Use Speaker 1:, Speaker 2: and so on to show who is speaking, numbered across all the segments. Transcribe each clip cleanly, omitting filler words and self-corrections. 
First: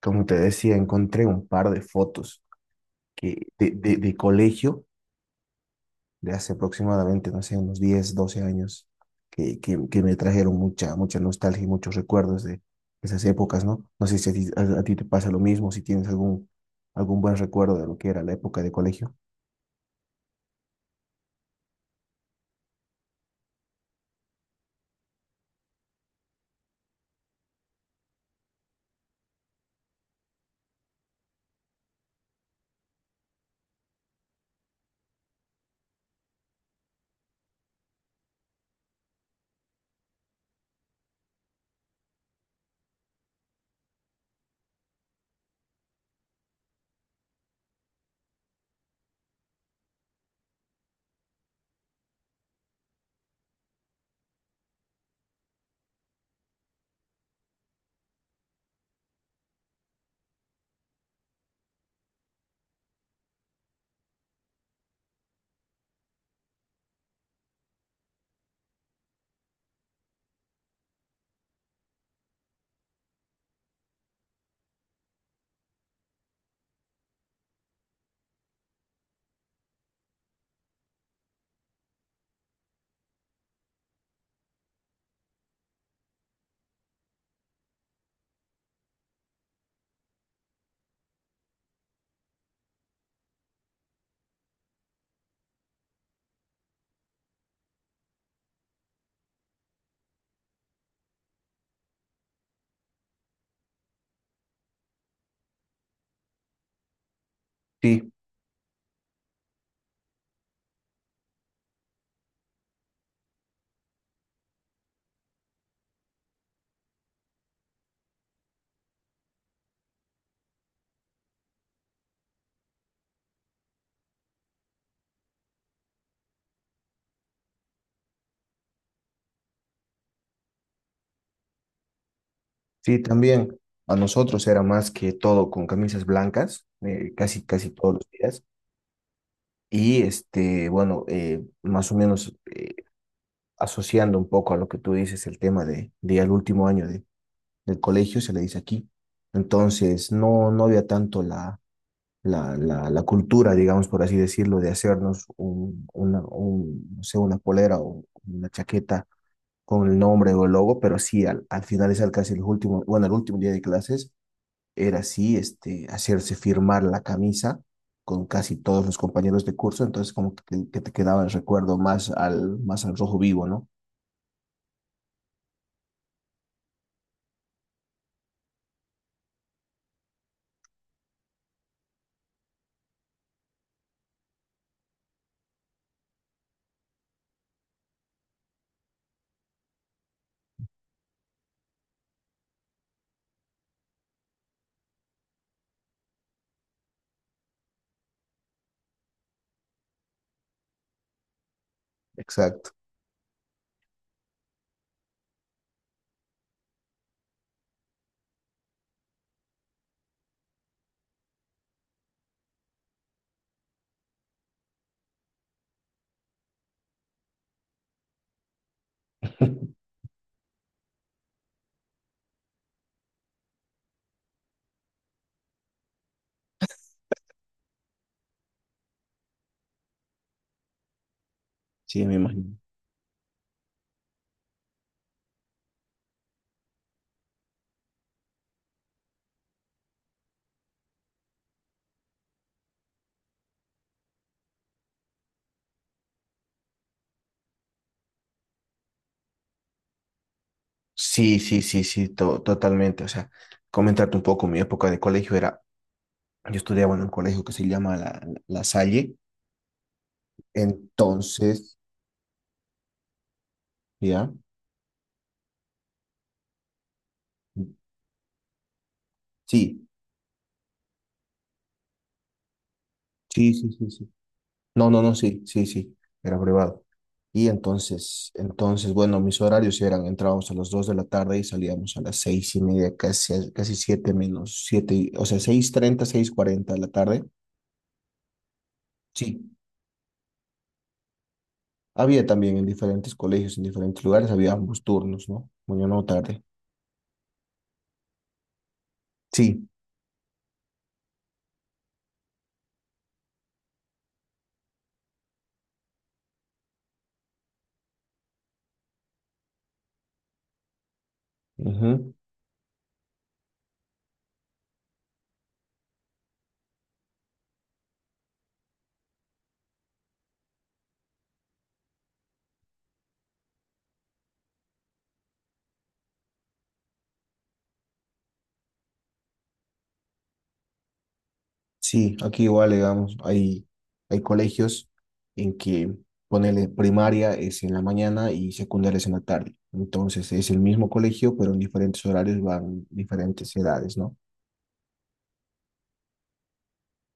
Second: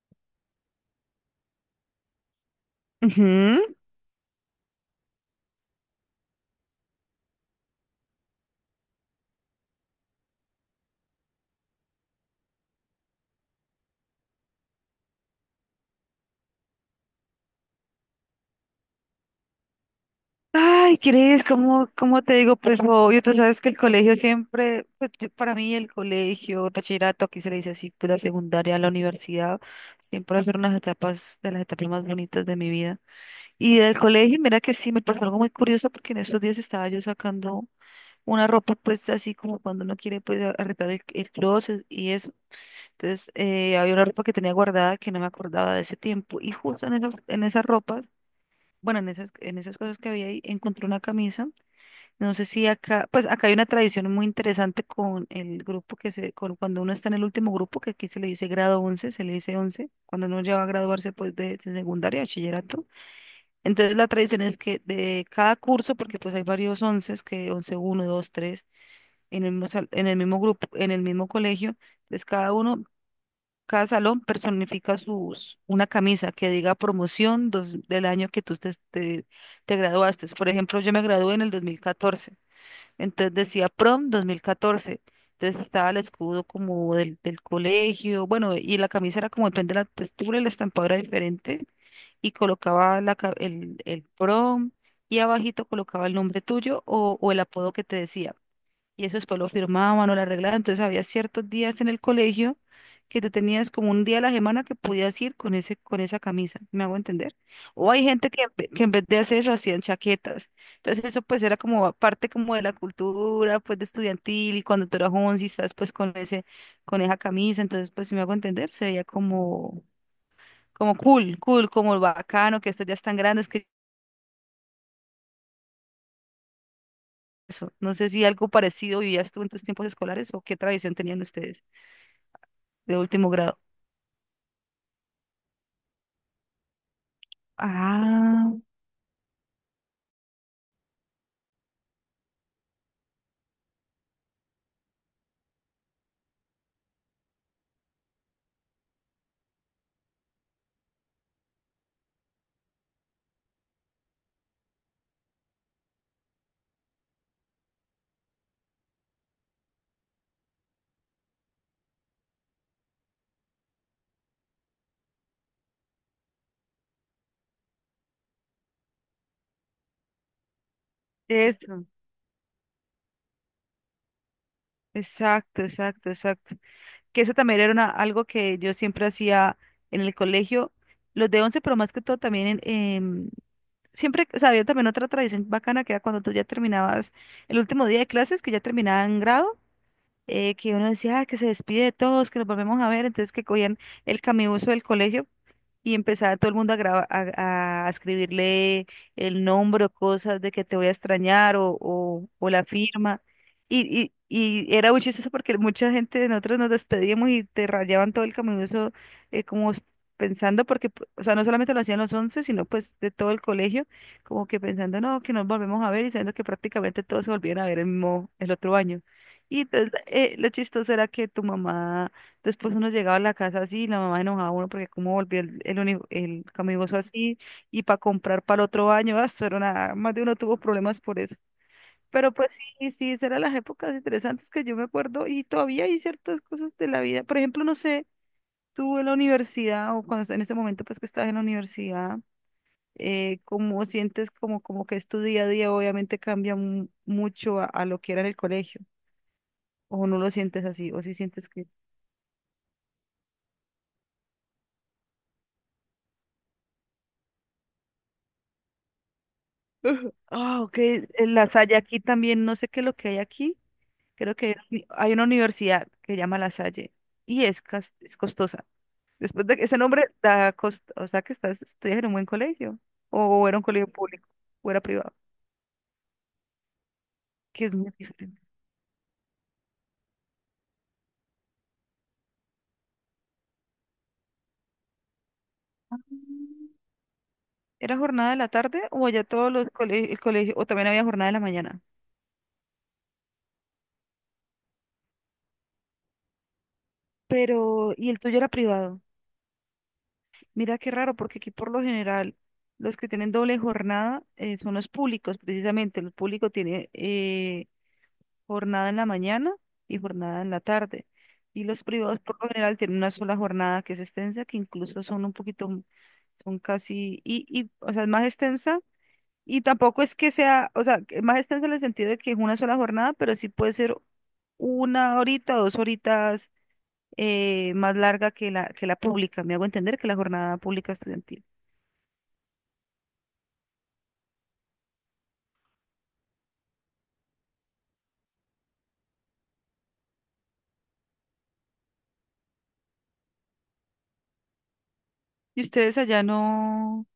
Speaker 1: Como te decía, encontré un par de fotos que, de,
Speaker 2: Ujú.
Speaker 1: de, de colegio de hace aproximadamente, no sé, unos 10 12 años, que me trajeron mucha, mucha nostalgia y muchos recuerdos de esas épocas, ¿no? No sé si a ti te pasa lo mismo, si tienes algún buen recuerdo de lo que era la época de colegio.
Speaker 2: Ay, ¿crees? ¿¿Cómo te digo? Pues lo obvio, tú sabes que el colegio siempre, pues, para mí el colegio, el bachillerato, aquí se le dice así, pues la secundaria, la universidad, siempre son unas etapas de las etapas más bonitas de mi vida. Y del colegio, mira que sí, me pasó algo muy curioso porque en esos días estaba yo sacando una ropa, pues así como cuando uno quiere, pues arreglar el closet y eso. Entonces, había una ropa que tenía guardada que no me acordaba de ese tiempo y justo en esa ropa, bueno, en esas cosas que había ahí, encontré una camisa. No sé si acá, pues acá hay una tradición muy interesante con el grupo cuando uno está en el último grupo, que aquí se le dice grado once, se le dice 11 cuando uno ya va a graduarse pues de secundaria, bachillerato. Entonces la tradición es que de cada curso, porque pues hay varios 11, que once uno dos tres en el mismo, en el mismo grupo, en el mismo colegio, pues cada uno cada salón personifica sus, una camisa que diga del año que tú te graduaste. Por ejemplo, yo me gradué en el 2014, entonces decía prom 2014. Entonces estaba el escudo como del colegio, bueno, y la camisa era como depende de la textura, y la estampa era diferente, y colocaba el prom y abajito colocaba el nombre tuyo o el apodo que te decía. Y eso después lo firmaban o lo arreglaban. Entonces había ciertos días en el colegio que tú tenías como un día a la semana que podías ir con esa camisa, ¿me hago entender? O hay
Speaker 1: Sí,
Speaker 2: gente que, que en vez de hacer eso hacían chaquetas. Entonces eso pues era como parte como de la cultura pues de estudiantil y cuando tú eras once y estás pues con esa camisa, entonces pues si me hago entender, se veía como cool, cool, como bacano, que estos ya están grandes, que eso. No sé si algo parecido vivías tú en tus tiempos escolares o qué tradición tenían ustedes de
Speaker 1: sí,
Speaker 2: último
Speaker 1: también
Speaker 2: grado.
Speaker 1: a nosotros era más que todo con camisas blancas, casi, casi todos los días.
Speaker 2: Ah,
Speaker 1: Y este, bueno, más o menos asociando un poco a lo que tú dices, el tema de al último año del colegio, se le dice aquí. Entonces, no, no había tanto la cultura, digamos, por así decirlo, de hacernos no sé, una polera o una chaqueta con el nombre o el logo, pero sí, al finalizar casi el último, bueno, el último día de clases, era así, este, hacerse firmar la camisa con casi todos los compañeros de curso, entonces como que te quedaba el recuerdo
Speaker 2: eso,
Speaker 1: más al rojo vivo, ¿no?
Speaker 2: exacto, exacto, exacto. Que eso también era algo que yo siempre hacía en el colegio, los de once, pero más que todo también siempre, o sea, había también otra tradición bacana que era cuando tú ya terminabas el último día de clases, que ya terminaban grado, que uno decía: "Ah, que se despide de todos, que nos volvemos a ver", entonces que cogían el camibuso del colegio y empezaba todo el mundo a escribirle el nombre o cosas de que te voy a extrañar o la
Speaker 1: Exacto.
Speaker 2: firma. Y, y era muy chistoso porque mucha gente de nosotros nos despedíamos y te rayaban todo el camibuso, eh, como s- pensando, porque o sea, no solamente lo hacían los 11 sino pues de todo el colegio, como que pensando, no, que nos volvemos a ver y sabiendo que prácticamente todos se volvían a ver el mismo, el otro año. Y entonces, lo chistoso era que tu mamá, después uno llegaba a la casa así y la mamá enojaba a uno porque cómo volvió el camibuso así y para comprar para el otro año, ah, eso era más de uno tuvo problemas por eso.
Speaker 1: Sí, me
Speaker 2: Pero pues
Speaker 1: imagino.
Speaker 2: sí, esas eran las épocas interesantes que yo me acuerdo y todavía hay ciertas cosas de la vida. Por ejemplo, no sé, tú en la universidad o cuando en ese momento pues que estás en la universidad, cómo sientes como que es tu día a día, obviamente cambia mucho a lo que era en el colegio. O no lo sientes así, o si
Speaker 1: Sí,
Speaker 2: sientes
Speaker 1: sí,
Speaker 2: que...
Speaker 1: sí, sí, totalmente. O sea, comentarte un poco, mi época de colegio era, yo estudiaba en un colegio que se llama La Salle,
Speaker 2: Ah, ok. En La
Speaker 1: entonces,
Speaker 2: Salle aquí también, no sé qué es lo que hay aquí.
Speaker 1: ¿ya?
Speaker 2: Creo que hay una hay una universidad que se llama La Salle y es, es costosa. Después de que ese
Speaker 1: Sí,
Speaker 2: nombre da costo, o sea que estás, estudias en un buen colegio o
Speaker 1: sí,
Speaker 2: era un
Speaker 1: sí,
Speaker 2: colegio
Speaker 1: sí, sí.
Speaker 2: público o era
Speaker 1: No, no, no,
Speaker 2: privado,
Speaker 1: sí, sí, sí, era privado. Y
Speaker 2: que es muy
Speaker 1: entonces,
Speaker 2: diferente.
Speaker 1: entonces, bueno, mis horarios eran, entrábamos a las 2 de la tarde y salíamos a las 6 y media, casi, casi 7 menos siete, o sea, 6:30 6:40 de la tarde.
Speaker 2: ¿Era jornada de la tarde o allá
Speaker 1: Sí,
Speaker 2: todos los colegios, el colegio, o también había jornada de la mañana?
Speaker 1: había también en diferentes colegios, en diferentes lugares, había ambos turnos, ¿no? Mañana o tarde.
Speaker 2: Pero, y el tuyo era privado.
Speaker 1: Sí,
Speaker 2: Mira qué raro, porque aquí por lo general los que tienen doble jornada, son los públicos, precisamente. El público tiene, jornada en la mañana y jornada en la tarde. Y los
Speaker 1: ujú.
Speaker 2: privados por lo general tienen una sola jornada que es extensa, que incluso son un poquito, son casi, o sea, es más extensa. Y tampoco es que sea, o sea, que más extensa en el sentido de que es una sola jornada, pero sí puede ser una horita, dos horitas, más larga que la pública. Me hago entender que la jornada pública estudiantil.
Speaker 1: Sí, aquí igual, digamos, hay colegios en que ponele primaria es en la mañana y secundaria es en la tarde. Entonces es el mismo colegio, pero en diferentes horarios van diferentes edades, ¿no?
Speaker 2: Y ustedes allá no,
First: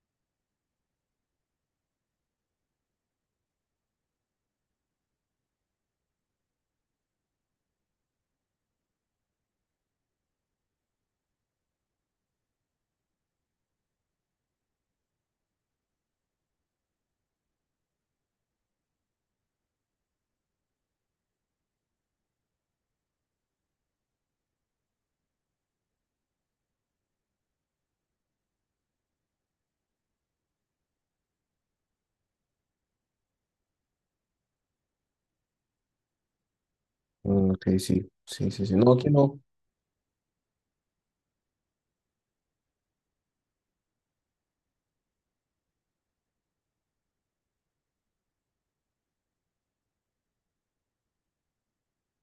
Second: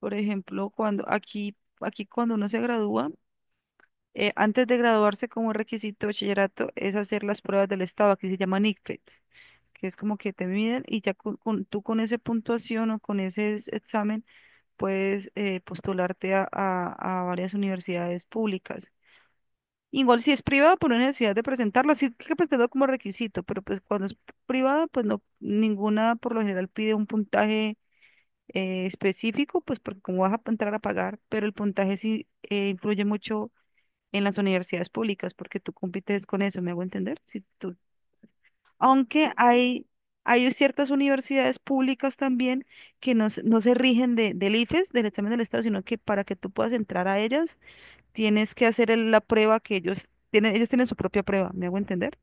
Speaker 2: por ejemplo, cuando aquí cuando uno se gradúa, antes de graduarse como requisito de bachillerato es hacer las pruebas del estado, aquí se llaman ICFES, que es como que te miden y ya tú con esa puntuación o con ese examen puedes, postularte a varias universidades públicas. Igual si es privada, por una necesidad de presentarlo, sí hay que presentarlo como requisito, pero pues cuando es privada, pues no, ninguna por lo general pide un puntaje, específico, pues porque como vas a entrar a pagar, pero el puntaje sí, influye mucho en las universidades públicas, porque tú compites con eso, ¿me hago entender? Si
Speaker 1: Mm, ok,
Speaker 2: tú,
Speaker 1: sí, sí, sí, sí. No, aquí
Speaker 2: aunque
Speaker 1: no.
Speaker 2: hay ciertas universidades públicas también que no, no se rigen del IFES, del examen del Estado, sino que para que tú puedas entrar a ellas, tienes que hacer la prueba que ellos tienen su propia prueba, ¿me hago entender?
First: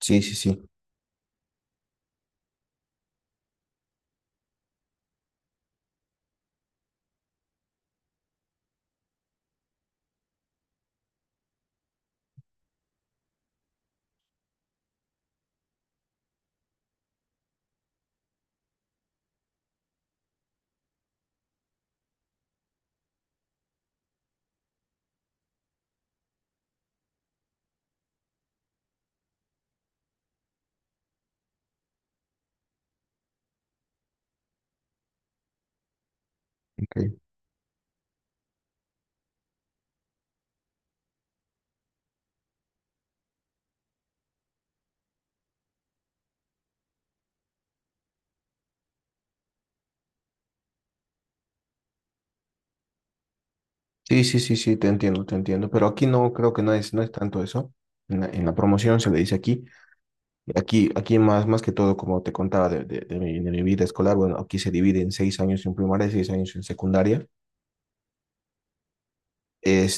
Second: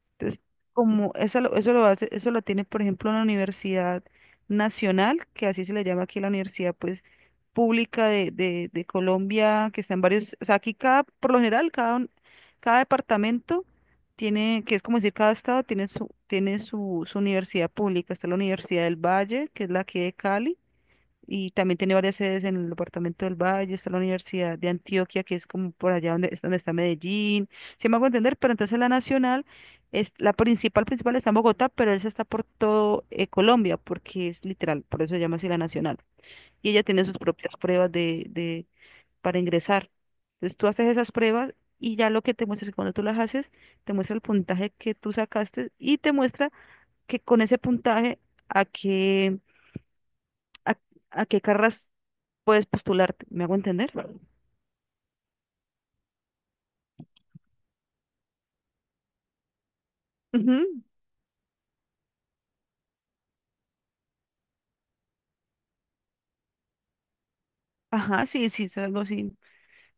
Speaker 1: Sí, sí,
Speaker 2: Entonces,
Speaker 1: sí.
Speaker 2: como eso lo hace, eso lo tiene, por ejemplo, una Universidad Nacional, que así se le llama aquí la Universidad, pues, pública de Colombia, que está en varios, o sea, aquí cada, por lo general, cada departamento tiene, que es como decir, cada estado tiene su universidad pública. Está la Universidad del Valle, que es la aquí de Cali y también tiene varias sedes en el departamento del Valle, está la Universidad de Antioquia, que es como por allá donde, es donde está Medellín, si me hago entender, pero entonces la nacional, es, la principal, principal está en Bogotá, pero esa está por todo, Colombia, porque es literal, por eso se llama así la nacional. Y ella tiene
Speaker 1: Okay.
Speaker 2: sus propias pruebas para ingresar. Entonces tú haces esas pruebas y ya lo que te muestra es que cuando tú las haces, te muestra el puntaje que tú sacaste y te muestra que con ese puntaje a qué a, a qué carras puedes postularte, ¿me hago entender?
Speaker 1: Sí, sí, sí, sí, te entiendo, te entiendo. Pero aquí no, creo que no es tanto eso. En la promoción se le dice aquí.
Speaker 2: Ujú.
Speaker 1: Aquí más que todo, como te contaba de mi vida escolar, bueno, aquí se divide en 6 años en primaria y 6 años en secundaria.
Speaker 2: Ajá, sí, sí, es algo así.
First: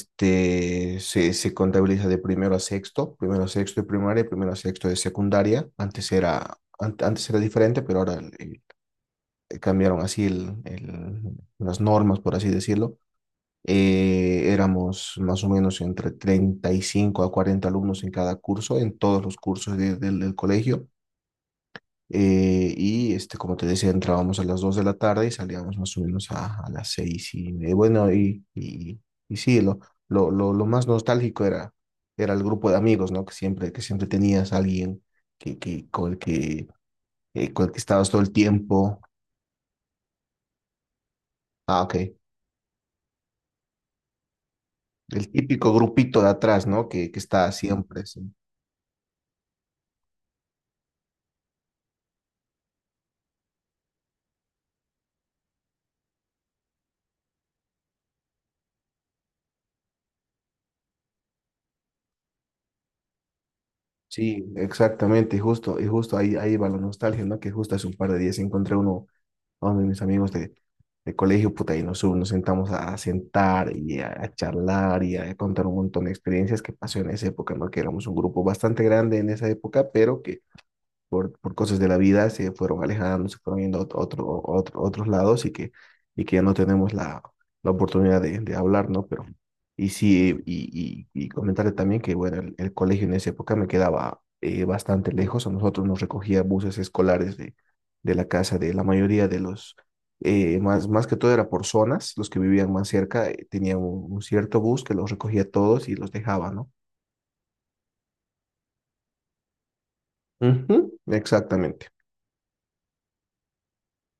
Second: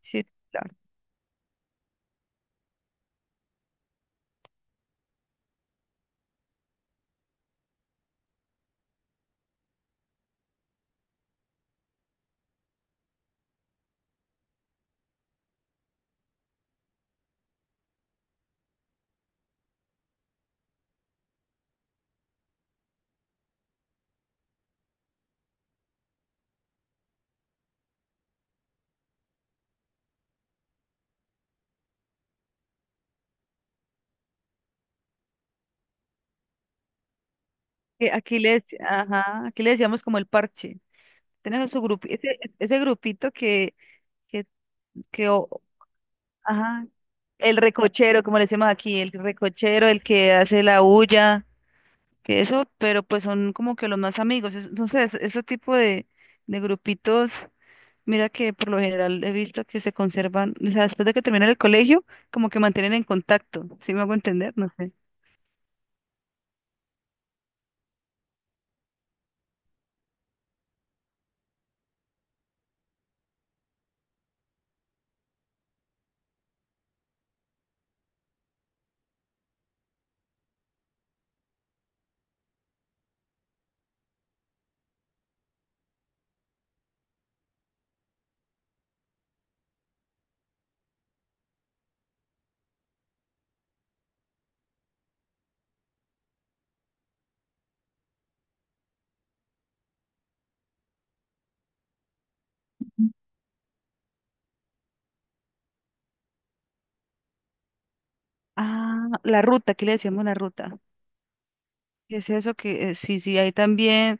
Speaker 2: Sí, claro.
Speaker 1: se contabiliza de primero a sexto de primaria, primero a sexto de secundaria. Antes era diferente, pero ahora cambiaron así las normas, por así decirlo. Éramos más o menos entre 35 a 40 alumnos en cada curso, en todos los cursos del colegio. Y este, como te decía, entrábamos a las 2 de la tarde y salíamos más o menos a las 6 y media. Bueno, y sí, lo más nostálgico era el grupo de amigos, ¿no? Que siempre tenías a alguien que, con el que, con el que estabas
Speaker 2: Que
Speaker 1: todo el
Speaker 2: aquí
Speaker 1: tiempo.
Speaker 2: ajá, aquí le decíamos como el parche. Tenemos
Speaker 1: Ah,
Speaker 2: su grupo,
Speaker 1: ok.
Speaker 2: ese grupito que, que
Speaker 1: El
Speaker 2: o-
Speaker 1: típico grupito de atrás, ¿no?
Speaker 2: ajá.
Speaker 1: Que está
Speaker 2: El
Speaker 1: siempre. Sí,
Speaker 2: recochero, como le decimos aquí, el recochero, el que hace la bulla, que eso, pero pues son como que los más amigos. Entonces, ese tipo de grupitos, mira que por lo general he visto que se conservan, o sea, después de que terminan el colegio, como que mantienen en contacto, ¿si me hago
Speaker 1: sí,
Speaker 2: entender? No sé.
Speaker 1: exactamente, y justo ahí, va la nostalgia, ¿no? Que justo hace un par de días encontré uno. Hombre, mis amigos de colegio, puta, ahí nos sentamos a sentar y a charlar y a contar un montón de experiencias que pasó en esa época, ¿no? Que éramos un grupo bastante grande en esa época, pero que por cosas de la vida se fueron alejando, se fueron yendo a otros lados y que ya no tenemos la oportunidad de hablar, ¿no? Pero, y sí, comentarle también que, bueno, el colegio en esa época me quedaba bastante lejos, a nosotros nos recogía buses escolares de la casa de la mayoría de los, más que todo era por zonas, los que vivían más cerca tenían un cierto bus que los recogía a todos y los dejaba, ¿no?
Speaker 2: Ah, la ruta, ¿qué le decíamos, la
Speaker 1: Ujú,
Speaker 2: ruta?
Speaker 1: exactamente,
Speaker 2: ¿Qué es eso que, sí, sí, hay también.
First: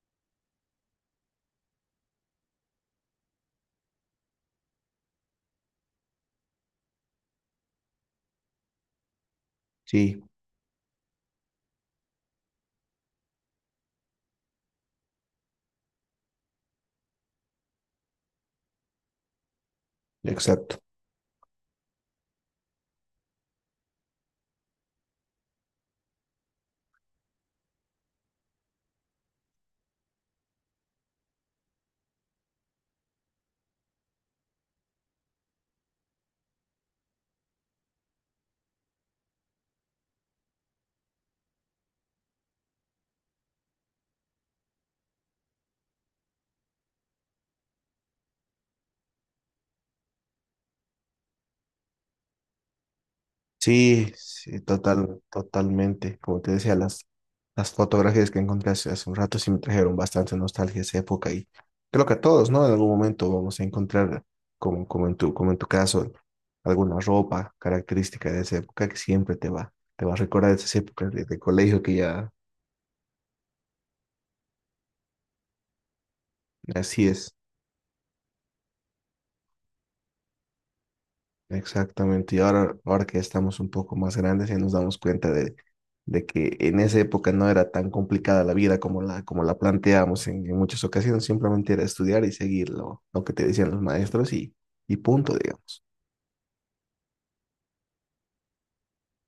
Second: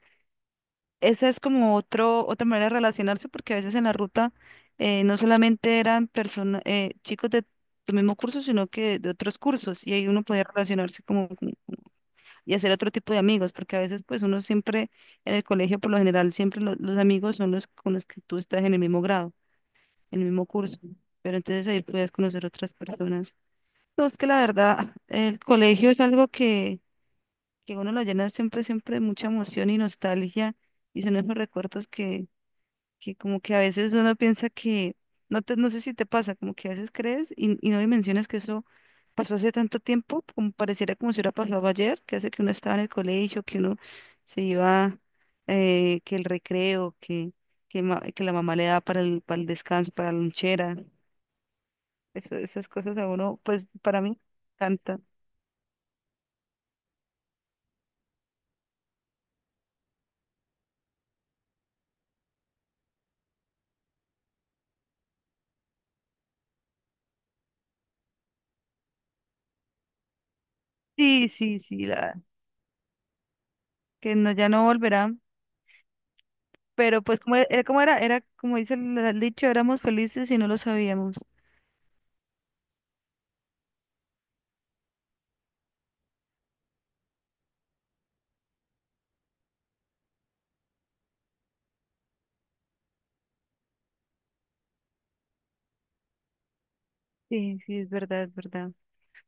Speaker 2: Esa es como otro, otra manera de relacionarse porque a veces en la ruta, no solamente eran personas, chicos de tu mismo curso, sino que de otros cursos y ahí
Speaker 1: sí,
Speaker 2: uno podía relacionarse y hacer otro tipo de amigos porque a veces pues uno siempre en el colegio por lo general siempre los amigos son los con los que tú estás en el mismo grado, en el mismo curso,
Speaker 1: exacto.
Speaker 2: pero entonces ahí puedes conocer otras personas. No, es que la verdad el colegio es algo que uno lo llena siempre, siempre de mucha emoción y nostalgia y son esos recuerdos que como que a veces uno piensa que, no te, no sé si te pasa, como que a veces crees y no dimensionas que eso pasó hace tanto tiempo, como pareciera como si hubiera pasado ayer, que hace que uno estaba en el colegio, que uno se iba, que el recreo, que la mamá le da para para el descanso, para la lonchera, esas cosas a uno, pues para
Speaker 1: Sí,
Speaker 2: mí,
Speaker 1: sí,
Speaker 2: canta.
Speaker 1: total, totalmente. Como te decía, las fotografías que encontré hace un rato sí me trajeron bastante nostalgia a esa época y creo que a todos, ¿no? En algún momento vamos a encontrar, como en tu caso, alguna ropa característica de esa época que siempre te va a recordar esas épocas
Speaker 2: Sí,
Speaker 1: de
Speaker 2: sí,
Speaker 1: colegio que ya
Speaker 2: que no, ya no volverá. Pero
Speaker 1: así
Speaker 2: pues
Speaker 1: es.
Speaker 2: como e, era, como era, era como dice el dicho, éramos felices y no lo sabíamos.
Speaker 1: Exactamente, y ahora, ahora que estamos un poco más grandes y nos damos cuenta de que en esa época no era tan complicada la vida como la planteamos en muchas ocasiones, simplemente era estudiar y seguir lo que te decían los maestros y punto, digamos.
Speaker 2: Sí, sí, es verdad, es verdad.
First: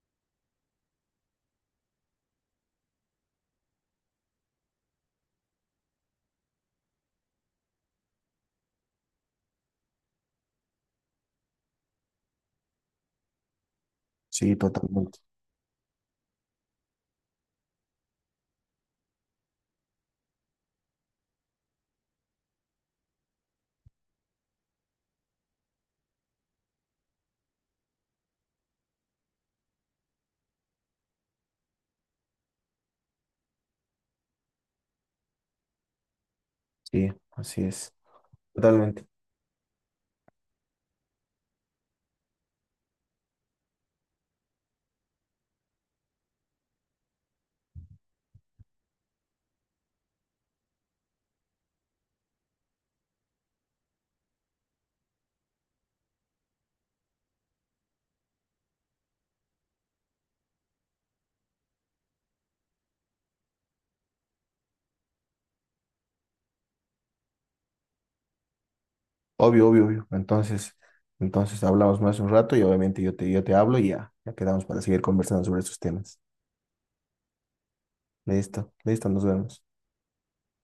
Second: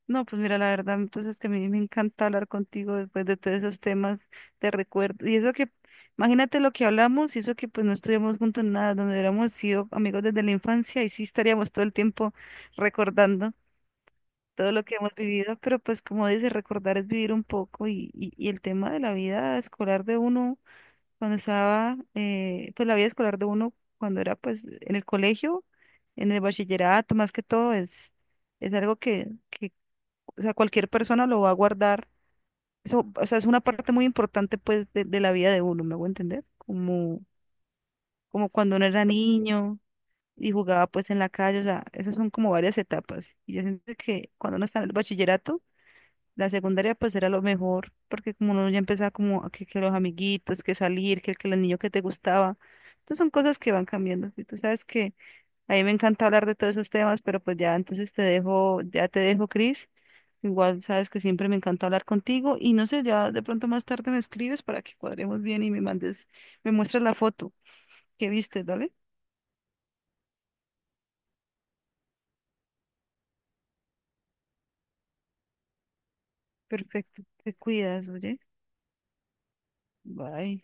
Speaker 2: No, pues mira, la verdad, entonces que a mí me encanta hablar contigo después de todos esos temas de recuerdo. Y eso que, imagínate lo que hablamos y eso que pues no estuvimos juntos en nada, donde hubiéramos sido amigos desde la infancia y sí estaríamos todo el tiempo recordando
Speaker 1: Sí,
Speaker 2: todo lo que hemos
Speaker 1: totalmente,
Speaker 2: vivido, pero pues como dice, recordar es vivir un poco y el tema de la vida escolar de uno cuando estaba, pues la vida escolar de uno, cuando era pues en el colegio, en el bachillerato, más que todo, es algo o sea, cualquier persona lo va a guardar. Eso, o sea, es una parte muy importante pues de la vida de uno, ¿me hago entender?
Speaker 1: sí,
Speaker 2: Como,
Speaker 1: así es,
Speaker 2: como cuando uno
Speaker 1: totalmente,
Speaker 2: era niño y jugaba pues en la calle, o sea, esas son como varias etapas. Y yo siento que cuando uno está en el bachillerato, la secundaria pues era lo mejor, porque como uno ya empezaba como que los amiguitos, que salir, que el niño que te gustaba. Entonces son cosas que van cambiando. Y tú sabes que a mí me encanta hablar de todos esos temas, pero pues ya entonces te dejo, ya te dejo, Cris. Igual sabes que siempre me encanta hablar contigo y no sé, ya de pronto más tarde me escribes para que cuadremos bien y me mandes, me muestras la foto que viste, ¿vale?
Speaker 1: obvio, obvio, obvio. Entonces hablamos más un rato y obviamente yo te hablo y ya, ya quedamos para seguir conversando sobre esos temas.
Speaker 2: Perfecto, te cuidas, oye.
Speaker 1: Listo, listo, nos vemos.
Speaker 2: Bye.